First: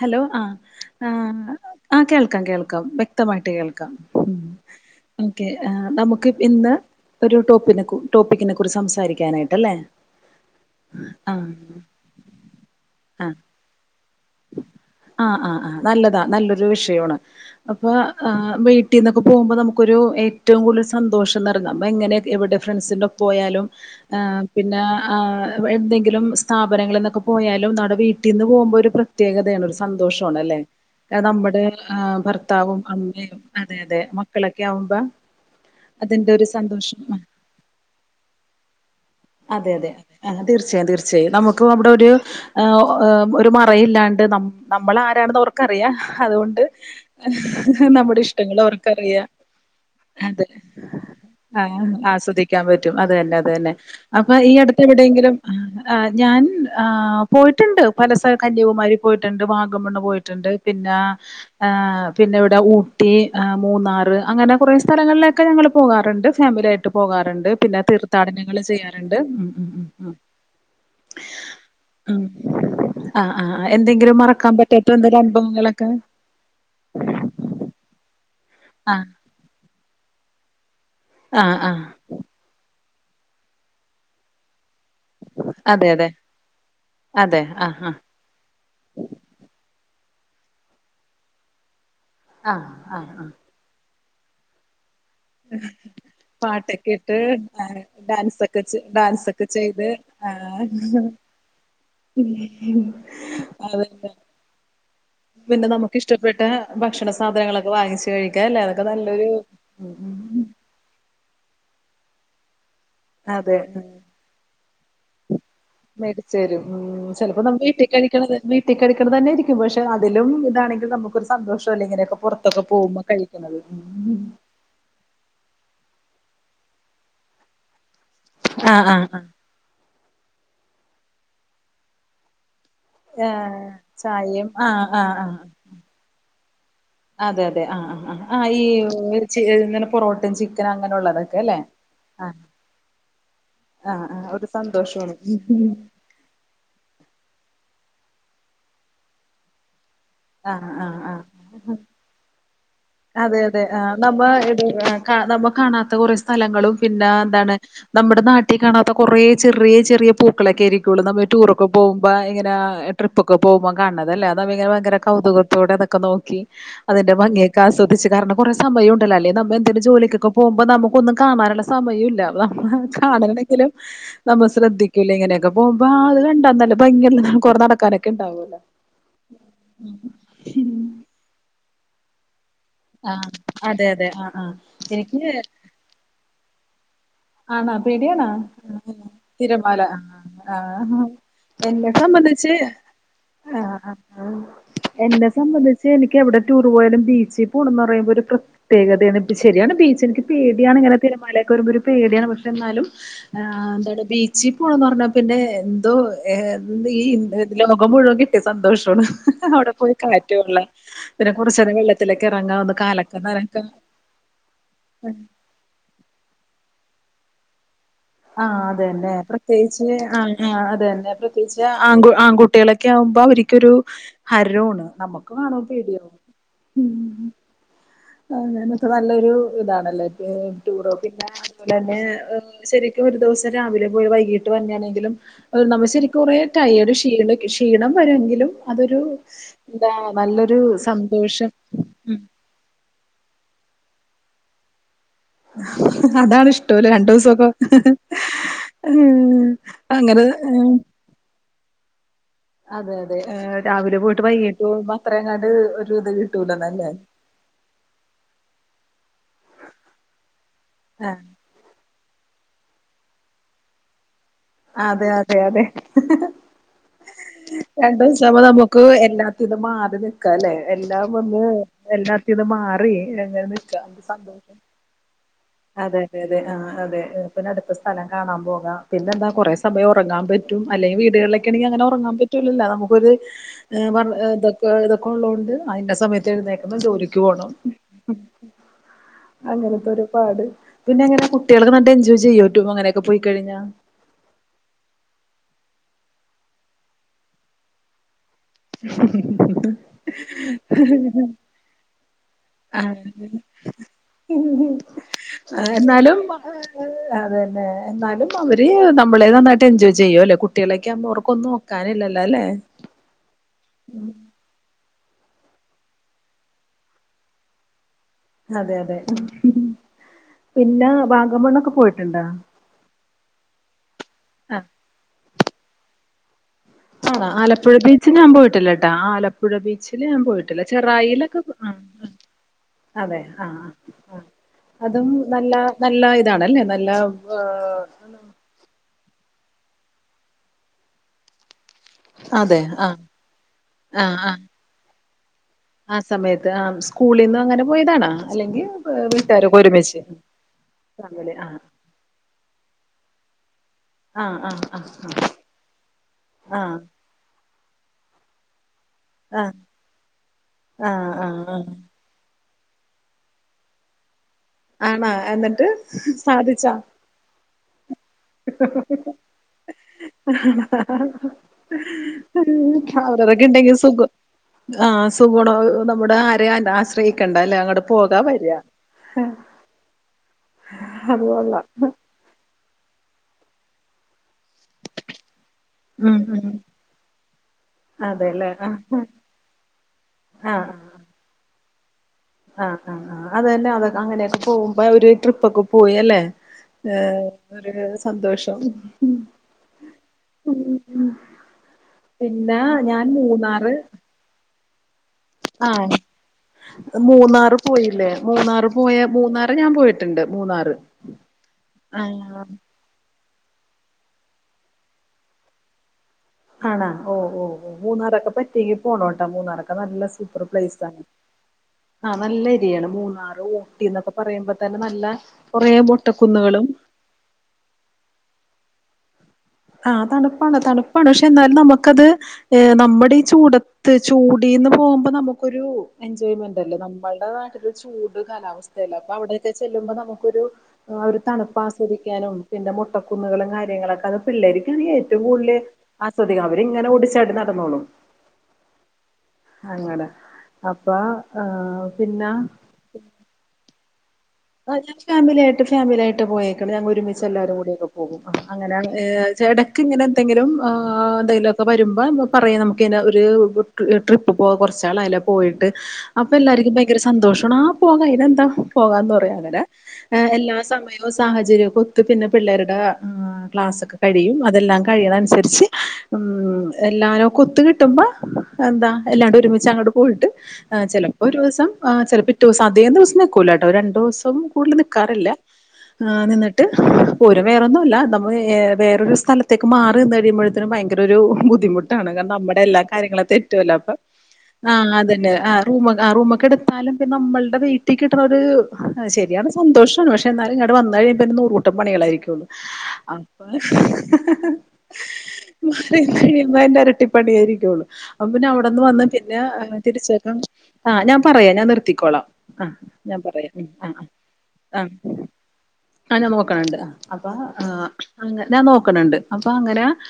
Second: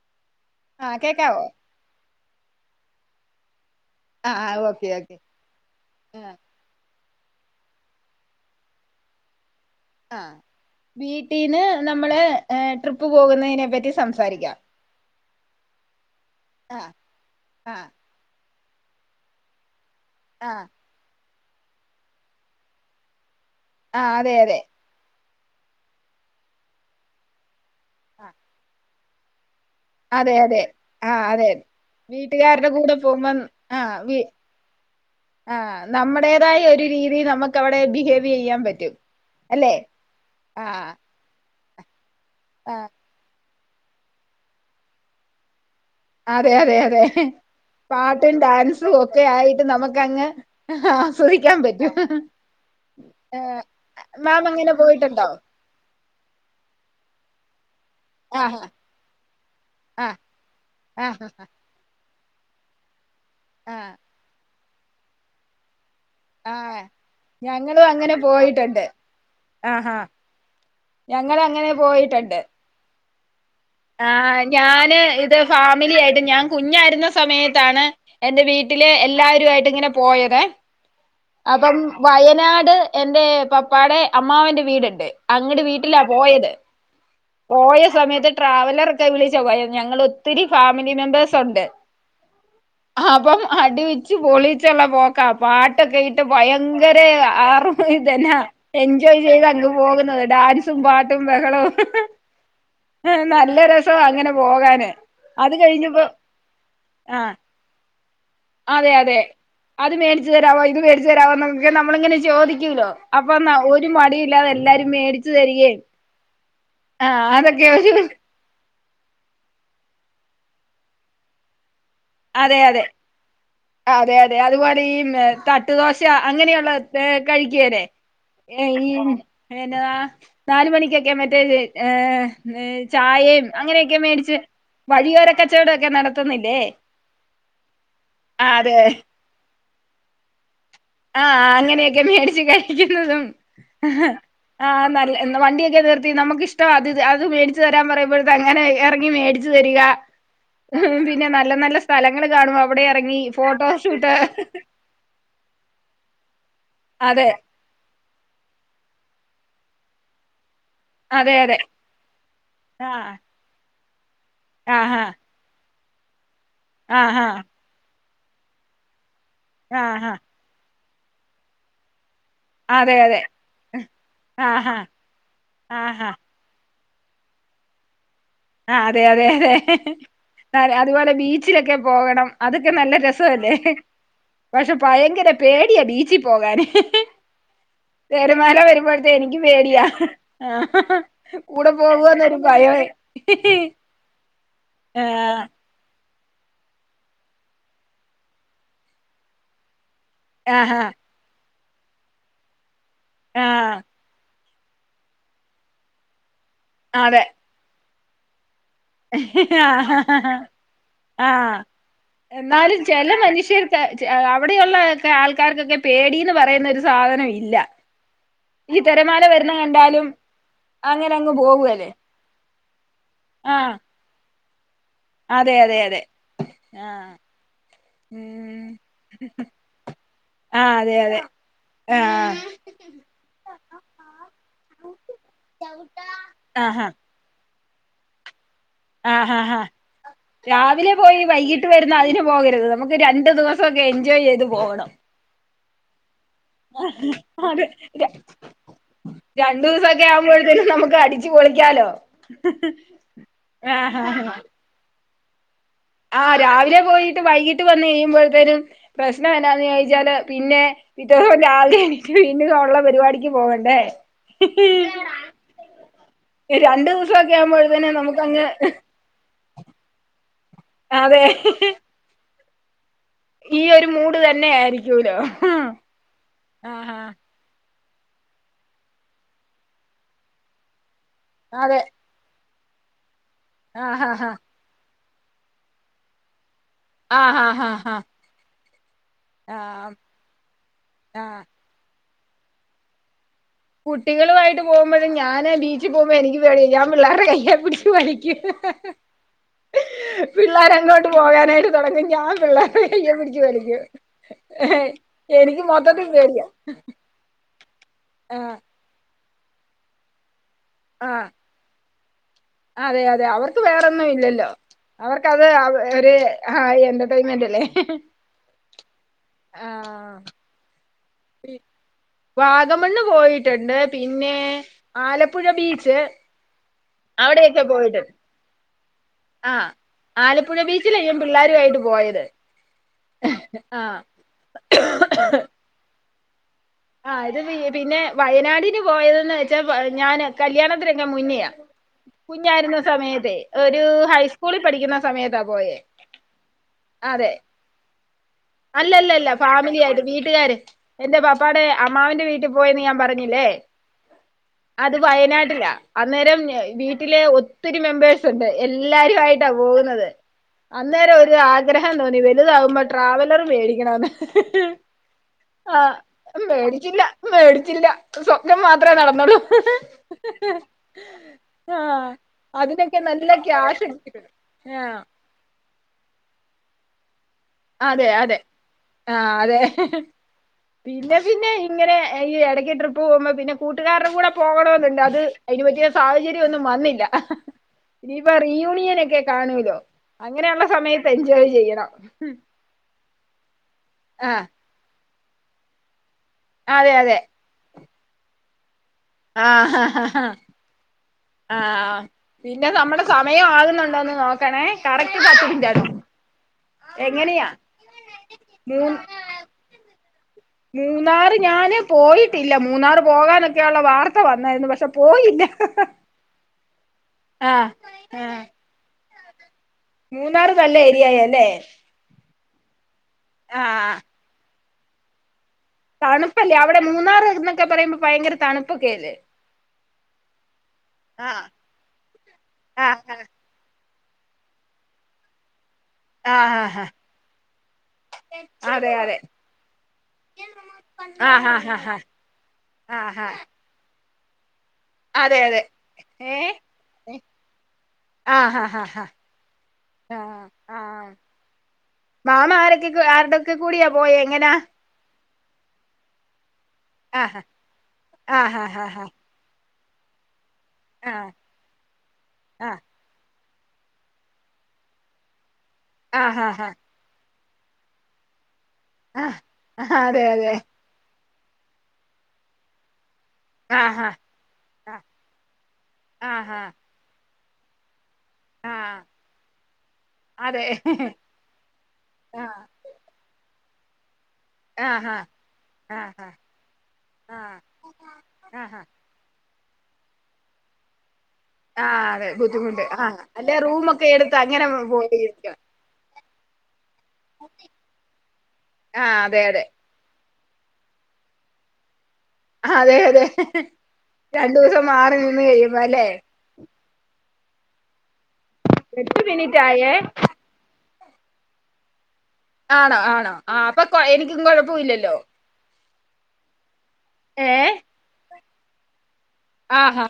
Hello ആ ആഹ് കേക്കാവോ ആ കേൾക്കാം കേൾക്കാം വ്യക്തമായിട്ട് കേൾക്കാം ഉം ആഹ് ആഹ് ഓക്കെ ഓക്കെ നമുക്ക് ആഹ് എന്താ ഒരു ടോപ്പിനെ ടോപ്പിക്കിനെ കുറിച്ച് സംസാരിക്കാനായിട്ട്ല്ലേ ആ വീട്ടിന്ന് നമ്മള് ട്രിപ്പ് ആഹ് പോകുന്നതിനെ പറ്റി സംസാരിക്കാം ആ ആ ആ നല്ലതാ നല്ലൊരു ആഹ് വിഷയാണ് ആഹ് അപ്പൊ ആ വീട്ടിന്നൊക്കെ പോവുമ്പോക്കെ നമുക്കൊരു ഏറ്റവും ആഹ് കൂടുതൽ സന്തോഷം നിറങ്ങ എങ്ങനെ എവിടെ ഫ്രണ്ട്സിന്റെറെ ഒക്കെ പോയാലും ആഹ് അതെ അതെ പിന്നെ ആ എന്തെങ്കിലും സ്ഥാപനങ്ങളിൽന്നൊക്കെ പോയാലും നമുടെ ആ, വീട്ടിൽ നിന്ന് പോകുമ്പോ ഒരു പ്ര പ്രത്യേകതയാണ് ഒരു അതെ സന്തോഷണ് അല്ലേ അതെ ആഹ് അതെ നമ്മുടെ വീട്ടുകാരുടെ ഭർത്താവും കൂടെ പോകുമ്പം അമ്മയും അതെ അതെ മക്കളൊക്കെ ആകുമ്പ ആ നമ്മുടേതായ ഒരു രീതി നമുക്ക് അവിടെ ബിഹേവ് ചെയ്യാൻ പറ്റും അതെ അല്ലെ അതെ ആ തീർച്ചയായും ആഹ് തീർച്ചയായും നമുക്ക് അവിടെ ഒരു ആഹ് ഒരു മറയില്ല നമ്മള ആരാണെന്ന് ഓർക്കറിയാം അതെ അതുകൊണ്ട് അതെ അതെ നമ്മുടെ പാട്ടും ഇഷ്ടങ്ങൾ ഡാൻസും ഒക്കെ ഓർക്കറിയാം ആയിട്ട് നമുക്കങ്ങ് അതെ ആസ്വദിക്കാൻ ആ പറ്റും ആസ്വദിക്കാൻ പറ്റും അത് തന്നെ ആ, അത് തന്നെ അപ്പൊ മാം ഈ അങ്ങനെ അടുത്ത് പോയിട്ടുണ്ടോ എവിടെയെങ്കിലും ആ ഞാൻ പോയിട്ടുണ്ട് പല സ്ഥല ആഹ് കന്യാകുമാരി പോയിട്ടുണ്ട് വാഗംമണ്ണ് ആഹ് പോയിട്ടുണ്ട് പിന്നെ ആഹ് പിന്നെ ഇവിടെ ഉ ട്ടി അ ആഹ് മൂന്നാറ് അങ്ങനെ കുറേ സ്ഥലങ്ങളിലൊക്കെ ഞങ്ങൾ പോകാറുണ്ട് ആഹ് ഫാമിലിആയിട്ട് പോകാറുണ്ട് പിന്നെ ഞങ്ങളും അങ്ങനെ തീർത്ഥാടനങ്ങൾ പോയിട്ടുണ്ട് ചെയ്യാറുണ്ട് ഉം ഉം ഉം ഉം ഞങ്ങള് അങ്ങനെ പോയിട്ടുണ്ട് ആഹ് ആഹ് എന്തെങ്കിലും ആഹ് മറക്കാൻ പറ്റാത്തെ ഞാന് എന്തെലും ഇത് അുഭവങ്ങളൊക്കെ ഫാമിലി ആയിട്ട് ഞാൻ കുഞ്ഞായിരുന്ന സമയത്താണ് എന്റെ വീട്ടില് ആ എല്ലാവരു ആയിട്ട് ഇങ്ങനെ പോയത് ആ ആ അപ്പം വയനാട് എന്റെ പപ്പാടെ അമ്മാവന്റെ വീടുണ്ട് അങ്ങടെ അതെ വീട്ടിലാ അതെ പോയത് അതെ ആ പോയ ആ സമയത്ത് ട്രാവലറക്കെ വിളിച്ചോ പോയെ ഞങ്ങള് ഒത്തിരി ഫാമിലി മെമ്പേഴ്സ് ഉണ്ട് ആ ആ ആ ആപ്പ അടിവിച്ച് പൊളിച്ചുള്ള പോ ക്ക പാട്ടൊക്കെ ഇട്ട് പാട്ടൊക്കെ ഭയങ്കര ഇട്ട് ആർ ഇതന്നാ ഡാൻസൊക്കെ എൻജോയ് ഡാൻസൊക്കെ ചെയ്ത ചെയ്ത് പോകുന്നത് ആഹ് ഡാൻസും പാട്ടും ബഹളവും എഹ് നല്ല രസം അതന്നെ അങ്ങനെ പോകാന് അത് പിന്നെ നമുക്ക് കഴിഞ്ഞപ്പോ ഇഷ്ടപ്പെട്ട ഭക്ഷണ ആ സാധനങ്ങളൊക്കെ വാങ്ങിച്ച് കഴിക്കാ അല്ലെ അതൊക്കെ അതെ അതെ നല്ലൊരു അത് മേടിച്ചു ഉം തരാമോ ഇത് മേടിച്ചു തരാമോ നുക്കെ നമ്മള ഇങ്ങനെ ചോദിക്കൂല്ലോ അപ്പം അതെ ഒരു ഉം. മടി ഇല്ലാതെ എല്ലാരും മേടിച്ചു തരികയും ആഹ് അതൊക് വീട്ടി കളിക്കണത് വീട്ടി കളിക്കണ തന്നെയിരിക്കും പക്ഷെ അതിലും ഇതണെങ്കിൽ നമുക്കൊരു സന്തോഷോല്ലെ ഇങ്ങനൊക്കെ അതെ പൊർത്തൊക്കെ അതെ പോകുമ്പോ കഴിക്ണത് അതെ അതെ അതുപോലെ ഈ തട്ടു ദോശ അങ്ങനെയുള്ള തേ കഴിക്കേല്ലേ ഏ ആഹ് ഈൻ ആഹ് എന്നാ നാല് മണിക്കൊക്കെ മറ്റേ ഏഹ് ന്ന് ആഹ് ചായയും ആഹ് അങ്ങനെയൊക്കെ മേടിച്ച് ചായയും ആഹ് ആഹ് ആഹ് വഴിയോരക്കച്ചവടംക്കെ നടത്തുന്നില്ലേ അതെ അതെ ആഹ് ആഹ് ആഹ് ആ ആഹ് ഈ ഇങ്ങനെ പൊറോട്ട ചി ആഹ് അങ്ങനെയൊക്കെ മേടിച്ചു കഴിക്കുന്നതും ആ ആ ഒരു ആഹ് നൽ സന്തോഷമാണ് വണ്ടിയൊക്കെ നിർ ത്തി നമുക്ക് ഇഷ്ടം അത് അത് മേടിച്ചു തരാൻ പറയുമ്പഴത്തെ അങ്ങനെ ഇറങ്ങി മേടിച്ച് തരിക ആ ആ ഉം ആ പിന്നെ നല്ല നല്ല സ്ഥലങ്ങൾ കാണുമ്പം അതെ അതെ ആഹ് നമ്മ ഇത് നമ്മ കാണാത്ത കുറെ സ്ഥലങ്ങളും പിന്നെ അതെ എന്താണ് നമ്മുടെ നാട്ടി കാണാത്ത കൊറേ ചെറിയ ചെറിയ പൂക്കളൊക്കെ ആയിരി കൂള്ന്നമ്മ അതെ അതെ ടൂറൊക്കെ പോഉമ്പോ ഇങ്ങനെ ആ ട്രിപ്പൊക്കെ പോഉമ്പോ കാൺണതല്ലേ അ ന്ന പിന്നെ ഭയങ്കര ആഹാ കൗതുകത്തോടെ അതൊക്കെ നോക്കി അതിന്റെ ആഹാ ഭംഗി ക്കാസ്വദിച്ച് കാരണം കുറെ സമയം ഉണ്ടല്ലേ അല്ലേ നമ്മ എന്തേലു ആഹാ ആഹാ ജോലിക്കൊക്കെ പോഉമ്പോ നമുക്കൊന്നും കാണാനുള്ള സമയൂല്ല അതെ [unintelligible] അതെ കാണണെങ്കിലും നമ്മൾ ആഹാ ശ്രദ്ധിക്കൂല ഇങ്ങനെയൊക്കെ പോകുമ്പോ ആഹാ അത് കണ്ടന്നല്ല പ്പ [unintelligible] കുറെ നടക്കാനൊക്കെ ണ്ടാവോലോ ആഹ് അതെ അതെ അതെ അതുപോലെ ബീച്ചിലൊക്കെ പോകണം അതൊക്കെ നല്ല ആ രസല്ലേ അതെ അതെ ആ ആ പക്ഷെ ഭയങ്കര എനിക്ക് പേടിയാ ബീച്ചി പോകാന് ആണോ പേടിയാണോ? തെരമാല ആ, വരുമ്പോഴത്തെ എനിക്ക് തിരമാല പേടിയാ ആഹ് കൂടെ എന്നെ പോവുന്നൊരു സംബന്ധിച്ച് ഭയേ ആഹ് ആഹ് എന്നെ സംബന്ധിച്ച് എനിക്ക് എവിടെ ടൂർ പോയാലും ബീച്ച് പോണംന്ന് പറയുമ്പോ ഒരു പ്രത്യേകതയാണ് ബ് ശരിയാണ് ബീച്ച് എനിക്ക് പേടിയാണ് ആഹാ ഇങ്ങനെ തിരുമാലക്ക വരുമ്പ ഒരു പേടിയാണ് പക്ഷെ എന്നാലും ആ ഏന്താണ് ബീ ച്ചിപ്പോണോന്നർഞ്ഞാല് പിന്നെ എന്തോ എ ഈ അതെ ലോകം മുഴുവൻ കിട്ട്യ സന്തോഷ് [unintelligible] ആ അവിടെ പോയി കാറ്റൊള്ള ആ പിന്നെ കുറച്ചേരെ വെള്ളത്തിലൊക്കെ ഇറങ്ങാൻ ഒന്ന് കാലക്കെ നനക്ക എഹ് അവിടെയുള്ളക്കെ ആൾക്കാർക്കൊക്കെ പേടീന്ന് പറയുന്നൊരു സാധനം ഇല്ല അഹ് ആഹ് ഈ അതന്നെ തിരമാല വരുന്ന പ്രത്യേകിച്ച് കണ്ടാലും ആഹ് അഹ് അതന്നെ അങ്ങനെ അങ്ങ് പ്രത്യേകിച്ച് പോവുവല്ലേ ആങ്ക് ആൺകുട്ടികളൊക്കെ ആകുമ്പോ ആ അവർക്കൊരു ഹരോണ് നമ്മുക്ക് അതെ കാണോ അതെ അതെ പേടിയോ ആ ആഹ് ഉം ഞാനക്ക നല്ലൊരു ഇതാണല്ലേ ഇപ്പ ആഹ് ടൂറോ അതെ അതെ പിന്നെ അതുപോലെ തന്നെ ആഹ് ശരിക്കും ഒരു ദിവസം രാവിലെ പോയി വൈകീട്ട് വന്നെയാണെങ്കിലും നമ്മ ശരിക്കും കുറെ ആഹാ ടയേഡ് ഷീണ ക്ഷീണം വരുമെങ്കിലും അതൊരു ആഹാ ഹാ എന്താ നല്ലൊരു സന്തോഷം വുന്ന അതിന് പോകരുത് നമുക്ക് രണ്ടു ദിവസൊക്കെ എൻജോയ് ചെയ്ത് പോകണം അതാണിഷ്ട രണ്ടു ദിവസൊക്കെ അതെ ഉ രണ്ടു ദിവസൊക്കെ അങ്ങനെ ആവുമ്പോഴത്തേനും നമുക്ക് അടിച്ചു പൊളിക്കാലോ അതെ അതെ ആഹ് രാവിലെ പോയിട്ട് ആഹ് വൈകിട്ട് പോക്പോ അത്രേങ്ങാണ്ട് ഒരു ഇത് ആഹ് കിട്ടൂല രാവിലെ നല്ലേ പോയിട്ട് വൈകിട്ട് വന്ന് കഴിയുമ്പോഴേനും പ്രശ്നം എന്ന ചോദിച്ചാല് പിന്നെ ആഹ് രാവിലെ എനിക്ക് വീണ്ട ഉള്ള പരിപാടിക്ക് പോകണ്ടേ അതെ അതെ അതെ രണ്ടു ദിവസൊക്കെ ആവുമ്പോഴത്തേനും രണ്ട് ദിവസാവുമ്പോ നമുക്കങ്ങ് നമുക്ക് എല്ലാ ത്തിത് മാറി നിക്കല്ലേ എല്ലാം അതെ വന്ന് എല്ലാത്തി ഇത് മാറി ഇങ്ങനെ ഈ നിക്ക ഒരു മൂട് തന്നെ സന്തോഷം ആയിരിക്കൂലോ അതെതെ അതെ ആഹ് ആഹാ അതെ പിന്നെ അടുത്ത സ്ഥല കാണൻ പോകുക പിന്നെന്താ കൊറേ സമയം ഉറങ്ങാൻ പറ്റും അല്ലെങ്ക വീടുകളിലൊക്കെ ആണെങ്കിൽ അതെ അങ്ങനെ ഉറങ്ങാൻ പറ്റും പറ്റൂലല നമുക്കൊരു ആഹാ ഹാ ഇതൊ ഇതൊക്കെ ഉള്ളതണ്ട് അതിന്റെ സമയത്ത് ഴുന്നേൽക്കണം ജോലിക്ക് ആഹാ പോണം ഹാ ഹാ അങ്ങനത്തെ ആഹ് ഒരുപാട് പിന്നെ അങ്ങനെ ആഹ് കുട്ടികൾക്ക് നട്ട് എൻജോയ് ചെയ്യോറ്റും അങ്ങനെയൊക്കെ പോയിക്കഴിഞ്ഞാ കുട്ടികളുമായിട്ട് പോകുമ്പോത് ഞാന് ബീച്ചിൽ പോകുമ്പോ എനിക്ക് പേടിയാ ഞാ പിള്ളേരുടെ കയ്യി എ പിടിച് വലികും പിള്ളോരങ്ങോട്ട് പോകാനായിട്ട് തുടക്കം ഞാ പിള്ളേർ കയേ പിടിച്ചു വലിക്കും എനിക്ക് മൊത്തത്തിൽ എന്നാലും പേടിയാ അതന്നെ എന്നാലും ആഹ് അവര് നമ്മളെ നന്നായിട്ട് എൻജോയ് ചെയ്യും അല്ലേ കുട്ടികളൊക്കെ ആമ്പോ ആഹ് അവർക്കൊന്നും നോ കാണില്ലല്ലോ അല്ലേ അതെ അതെ അവർക്ക് വേറെന്നും ഇല്ലല്ലോ അവർക്കത് ഒരു ആ എന്റർടൈൻമെന്റ് അല്ലേ അതെ അതെ ആഹ് പിന്നെ വാഗമണ്ണൊക്കെ പോയിട്ടുണ്ടോ വാഗമണ്ണ് പോയിട്ട് ണ്ട് പിന്നെ ആഹ് ആലപ്പുഴ ബീച്ച് ആഹ് അവിടെയൊക്കെ ആലപ്പുഴ ബീച്ച് പോയിട്ടുണ്ട് ഞാൻ പോയിട്ടില്ലട്ടാ ആലപ്പുഴ ആഹ് ബീച്ചില് ഞാൻ ആലപ്പുഴ പോയിട്ടില്ല ബീച്ചില ഞാൻ ചെറായിലൊക്കെ പിള്ളേരുമായിട്ട് ആഹ് പോയത് അതെ ആ ആഹ് ആ അതും നല്ല നല്ല ഇതാണല്ലേ എല്ല ആഹ് ഇത് പിന്നെ വയനാടിന് പോയതെന്ന് വെച്ചാ, പ ഞാന് കല്യാണത്തിനൊക്കെമുന്നെയാ. അതെ കുഞ്ഞായിരുന്ന ആഹ് സമയത്തെ ഒരു ആഹ് ഹൈസ്കൂളീ പഠിക്കുന്ന സമയത്താ പോയേ. ആഹ് സമയത്ത് അ അതെ സ്കൂളിന്നങ്ങനെ പോയതാണാ? അല്ലെങ്കി, അല്ലല്ലല്ല ഫാമിലി ആയ്ട്ട് വീട്ടുകാര്, എന്റെ ഫാമിലി ആ പാപ്പാടെ അമ്മാവന്റെ വീട്ടി പോയെന്ന് ഞാ പറഞ്ഞില്ലേ, ആ ആ ആ അത് വയനാട്ടില. അന്നേരം ആ വീട്ടിലെ ഒത്തിരി മെമ്പേഴ്സ്, ണ്ട് ആ എല്ലാവരുയായ്ട്ടാ പോവുന്നത്. ആ ആ അന്നേരം ഒരു ആ ആഗ്രഹം തോന്നി വര് ല്താവുമ്പോ ട്രാവലർ മേടിക്കണെന്ന്. ആണാ എന്നട്ട് സാധിച്ചാ? മേടിച്ചില്ല മേടിച്ചില്ല സ്വപ്നം മാത്ര നടന്നൊള്ളു. ആഹ് അതിനൊക്കെ നല്ല അവരതൊക്കെ ഉണ്ടെങ്കി ക്യാഷ് സുഖം ഏ, [unintelligible] നമ്മുടെ ആരയാനാസ്, ക്കണ്ട ലെ അങ്ങട്ട് അതെ പോകാ അതെ വര്യാ. ആ അതെ പിന്നെ അത് പിന്നെ കൊള്ള ഇങ്ങനെ ഈ എടക്ക് ട്രിപ്പ് പോവുമ്പൊ പിന്നെ കൂട്ട്കാര്ടെ കൂട പോകണമെന്ന്ണ്ട് അത് അയ്ന് പറ്റിയ ഉം ഉം സാഹചര്യമൊന്നു വന്നില്ല ഇനിയിപ്പ അതെല്ലേ ആ റിയൂണിയനൊക്കെ കാണൂലോ ആ അങ്ങനെയ്ള്ള ആ സമയത്ത് എൻജോയ് ചെയ്യണം. ആഹ് ആഹ് ആഹ് അതന്നെ അതൊക് ആ അങ്ങനെയൊക്കെ പോകുമ്പ ഒരു ട്രിപ്പൊക്കെ പോയി അല്ലേ അതെ അതെ ഒരോ രോ സന്തോഷം. ആഹ് ആ പിന്നെ നമ്മടെ ഞാൻ സമയം മൂന്നാറ് ആകുന്നുണ്ടോന്ന് നോക്കണേ കറക്റ്റ് സമയം ആ മൂന്നാറ് പോയില്ലേ മൂന്നാറ് മൂ പോയ മൂന്നാറ് ഞാൻ പോയ് ണ്ട്ട്ട് മൂന്നാറ് മൂന്നാറ് ഞാന് ആഹ് പോയിട്ടില്ല മൂന്നാറ് പോകാനൊക്കെ ക്കെയ്ള്ള വാർത്ത വന്നായ്ര്ന്നു പഷെ പോയില്ല ആണാ ഒ ഒ ആ ഓ മൂന്നാറൊക്കെ ആ പറ്റ്യങ്കി പോണോട്ടോ മൂന്നാറൊക്കെ നല്ല സൂപ്പർ മൂന്നാറ് നല്ല പ്ലേസ് ആണ് ഏരിയായല്ലേ ആഹ് നല്ല എരിയാണ് മൂന്നാറ് ഊട്ടി ആഹ് ന്നൊക്കെ പറയുമ്പ തന്നെ നല്ല കൊറേ തണുപ്പല്ലേ മൊട്ടക്കുന്നുകളും അവിടെ മൂന്നാറ് ന്നൊക്കെ പറയുമ്പൊ ഭയങ്കര തണുപ്പൊക്ക ല്ലെ ആഹ് തണുപ്പാണ് തണുപ്പാണ്പക്ഷെ ന്നാലും നമുക്കത് നമ്മുടെ ഈ ആഹ് ചൂട ത്ത് ചൂടിന്ന് പോവ്മ്പൊ നമുക്കൊരു എൻജോയ്മെന്റ്ല്ലേ ആഹ് നമ്മൾടെ നാട്ടില് ചൂട് അതെ കാലാവസ്ഥയല്ല അപ്പ അതെ അവ്ടൊക്കെ ചെല്ലുമ്പൊ നമുക്കൊരു ആ ഒര് ആഹ് ആഹ് ആഹ് തണുപ്പാസ്വദിക്കാനും പിന്നെ ആഹ് മുട്ടക്കുന്നുകളും കാര്യങ്ങളൊക്കെ അത് പിള്ളേര് ക്കാണെങ്കി ഏറ്റവും അതെ കൂട് ല് അതെ ആസ്വദിക്കണം ഏഹ് അവരിങ്ങനെ ഒടിച്ചാടി നടന്നോളും ആഹ് ആഹ് ആഹ് അങ്ങന ആഹ് അപ്പ ആഹ് ഏഹ് പിന്നാ ക്ക കൂടിയാ പോയെ എങ്ങനാ അല്ല ഫാമിലി ആയിട്ട് ഫാമിലി ആയിട്ട് പോയേക്ക്ണ് ഞങ്ങ ഒരുമിച്ച് ആഹ് എല്ലാരും കൂടിയൊക്കെ പോവും ആഹ് അങ്ങന ആഹ് ആഹ് ചടക്ക് ങ്ങനെന്തെങ്കിലും ആ ന്തെയ്ലും പ്പ വരുമ്പ പറയും ആഹ് നമുക്ക്ന്ന ഒരു ട്രിപ്പ് പോവാ കൊറ്ച്ച് നാളായീലെ പോയിട്ട് അപ്പ ആഹ് ആഹ് ആഹ് ആഹ് എല്ലാര്ക്കും ഭയങ്കര സന്തോഷാണ് ആ പോക അയ്നെന്താ പോകാ അങ്ങനെ ആഹ് അതെ അതെ എല്ലാ സമയവും സാഹചര്യ ക്കെ ഒത്ത് പിന്നെ പിള്ളേര് ടെ ആ ക്ലാസൊക്ക ആഹ് കഴിയും അതെല്ലാ ആഹ് കഴിയ്ണ അൻസര്ച്ച് ആഹ് മ് ആഹ് എല്ലാരെ ക്കെ ഒത്ത് കിട്ടുമ്പ എന്താ ആഹ് എല്ലാണ്ട് ഒരുമിച്ചങ്ങണ്ട് പോയ്ട്ട് അതെ ചെൽപൊരൂസം ചെൽപ്പപിറ്റോസം അ ധിക ദിവസം നിക്കൂലാട്ടോ ഒര് രണ്ടൂസം കൂട്തൽ ആഹ് ആഹ് നിക്കാറില്ല ആഹ് നിന്നിട്ട് പോരും. ആഹ് വേറൊന്നല്ല നമ്മൾ ആഹ് വേറൊരു സ്ഥല ത്തേക്ക് മാറിന്ന് കഴിയുമ്പോതിനും ഭയങ്കര ഒരു ബു ആഹ് ദ്ധിമുട്ടാണ് അതെ കാരണം നമ്മുടെല്ലാ ബുദ്ധിമുട്ട് ആഹ് കാര്യങ്ങളൊ അല്ലെ തെറ്റോല്ലൊ അപ്പ റൂമൊക്കെ എടുത്ത് അങ്ങനെ ആഹ് അതന്നെ പോയിരിക്കണം ആഹ് റൂ റൂമൊക്കെ എട് ത്താലും പിന്നമ്മൾടെ വീട്ടീ കിട്ട്ണൊര് ആ ആഹ് അതെ ശരിയാണ് അതെ സന്തോഷാണ് പക്ഷെ എന്നാലും ഇങ്ങട് വന്നെയിമ്പൊ നൂറൂട്ടം പണികളായിരിക്കുള്ളൂ ആഹ് അതെ അതെ അപ്പ മാറി രണ്ടു ദിവസം മാറി നിന്ന് കഴിയുമ്പോ അല്ലെ നിന്ന് കഴിയുന്നെന്റെരട്ടിപ പണിയായിരിക്കുള്ളൂ അപ്പ പിന്നെ അവിടെന്ന് വന്ന് എട്ട് പിന്നെ മിനിറ്റ് ആയേ തിരിച്ചേക്കാം ആ ഞാൻ പറയാം ഞാൻ നിർത്തിക്കോളാം ആ ഞാൻ പറയാ ആ അപ്പേ എനിക്കും കുഴപ്പമില്ലല്ലോ ആ ഞാൻ നോക്ക്ണ് ണ്ട് അപ്പേ ആ ഏഹ് ഞാൻ നോക്ക്ണ് ണ്ട് അപ്പേ അങ്ങനെ ആഹാ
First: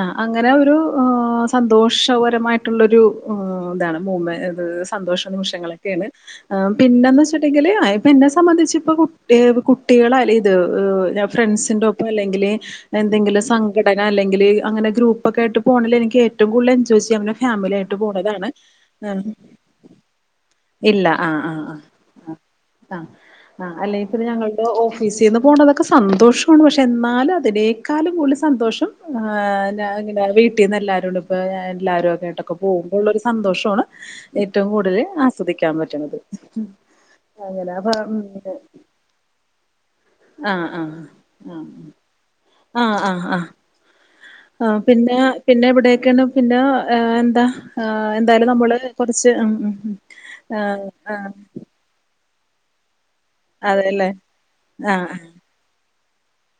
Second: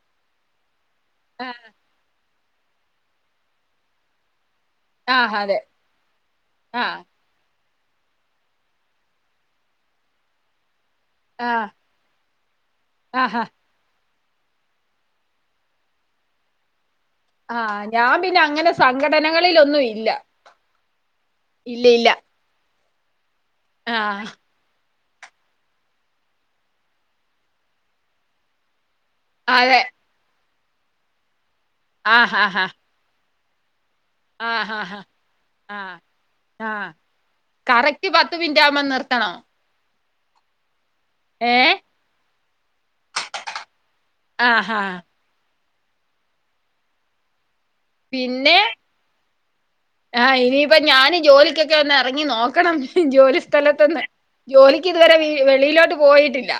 ആ അങ്ങനെ ഒരു ആഹ് സന്തോഷപരമായിട്ട് ട്ട്ള്ള രു ഇതാണ് മൂ മെ ഇത് സന്തോഷ ആഹ് അതെ നിമിഷങ്ങളൊക്കെയാണ് ആഹ് പിന്നെന്ന് വെച്ച ട്ടങ്കില് പ്പം എന്നെ സംബന്ധിച്ച് പ്പം കുട്ടി കുട്ടികളല്ല ഇത് ലവ്വ് ആഹ് ഫ്രണ്ട്സിന്റെ ഒപ്പം അല്ലെങ്കില് എന്തെങ്കിലും ആഹാ സംഘ ഘടന അല്ലങ്കിൽ അങ്ങനെ ഗ്രൂപ്പൊക്കെ ആയിട്ട് പോണേല് എനിക്ക് ഏറ്റവും കൂടുതൽ എൻജോയ് ചെയ്യാന്നെ ഫാമിലി ആഹ് ആയിട്ട് ഞാൻ പിന്നെ പോണതാണ്. അങ്ങനെ സംഘടനകളിലൊന്നും ഇല്ല ഇല്ല ആ ആ ആ. ഇല്ല ഇല്ല അ. ആ. അല്ലെങ്കി പിന്നെ ആഹ് ഞങ്ങള് ഓഫീസീന്ന് പോണതൊക്കെ സന്തോഷാണ് പക്ഷെ ഇന്നാലും അതിനേക്കാളും കൂടുതൽ സന്തോഷം. ആ അതെ അങ്ങനെ വീട്ടീന്ന് എല്ലാരോണ്ടം ആഹ് എല്ലാരുക്കയായിട്ടൊക്കെ ആഹ് പോകും. ഉള്ളരു സന്തോഷ്വാണ് ഏറ്റവും ആഹ് ആഹ് കൂടുതൽ ആസ്വദിക്കാൻ പറ്റുന്നത്. കറക്ക്റ്റ് പത്ത് മിൻറ്റാവുമ്പം നിർത്തണം. അ. ആഹ്. ഏഹ് ആഹ്. ആഹ്. ആഹ്. അ ആ ആഹ് ആഹ് പിന്നെ പിന്നെ ഇവിടെ ഒക്കേണ് പിന്നെ എന്ത. ആഹ് എന്തായാലും പിന്നെ നമ്മള് കുറച്ച് ഉം ഉം ആഹ് ഇനിയിപ്പ ഞാന് ആഹ്. ജോലിക്കൊക്കെ ഒന്ന് എറങ്ങി നോക്കണം ജോലി സ്ഥലത്ത്ന്ന് അതെല്ലേ ജോലിക്ക് ഇതുവരെ ആഹ് വീ വെളിയിലോട്ട് പോയിട്ടില്ല.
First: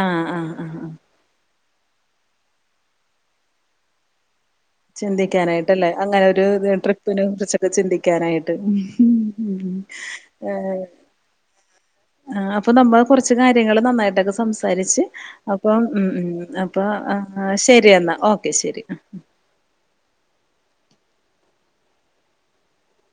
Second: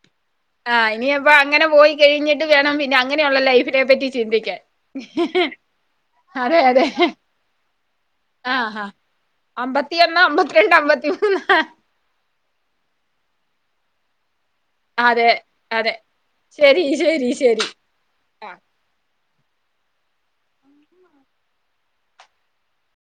ആഹ് ആഹ് ആഹ് ആഹ് അപ്പേ അങ്ങനെ പോയി കഴിഞ്ഞിട്ട് വേണം. പിന്നെ അങ്ങനെയുള്ള ലൈഫിനെ പറ്റി ചിന്തിക്കാൻ. ചിന്തിക്കാനായിട്ടലെ. അങ്ങനെ ഒരു അതെ അതെ ട്രിപ്പിനെ കുറിച്ചൊക്കെ ചിന്തിക്കാനായിട്ട്. ഉം. ഉം അമ്പത്തി ഒന്ന്, അമ്പത്തിരണ്ട്, അമ്പത്തിമൂന്ന്. ആ അപ്പേ നമ്മൾ കുറച്ച് കാര്യങ്ങള് നന്നായിട്ടൊക്കെ സംസ സംസരിച്ച് അതെ അപ്പം അതെ ഉം ഉം. ശരി അപ്പം ശരി ശരി ശെരി ഇന്നാ ആ ഓക്കെ ശെരി ഉം ഉം.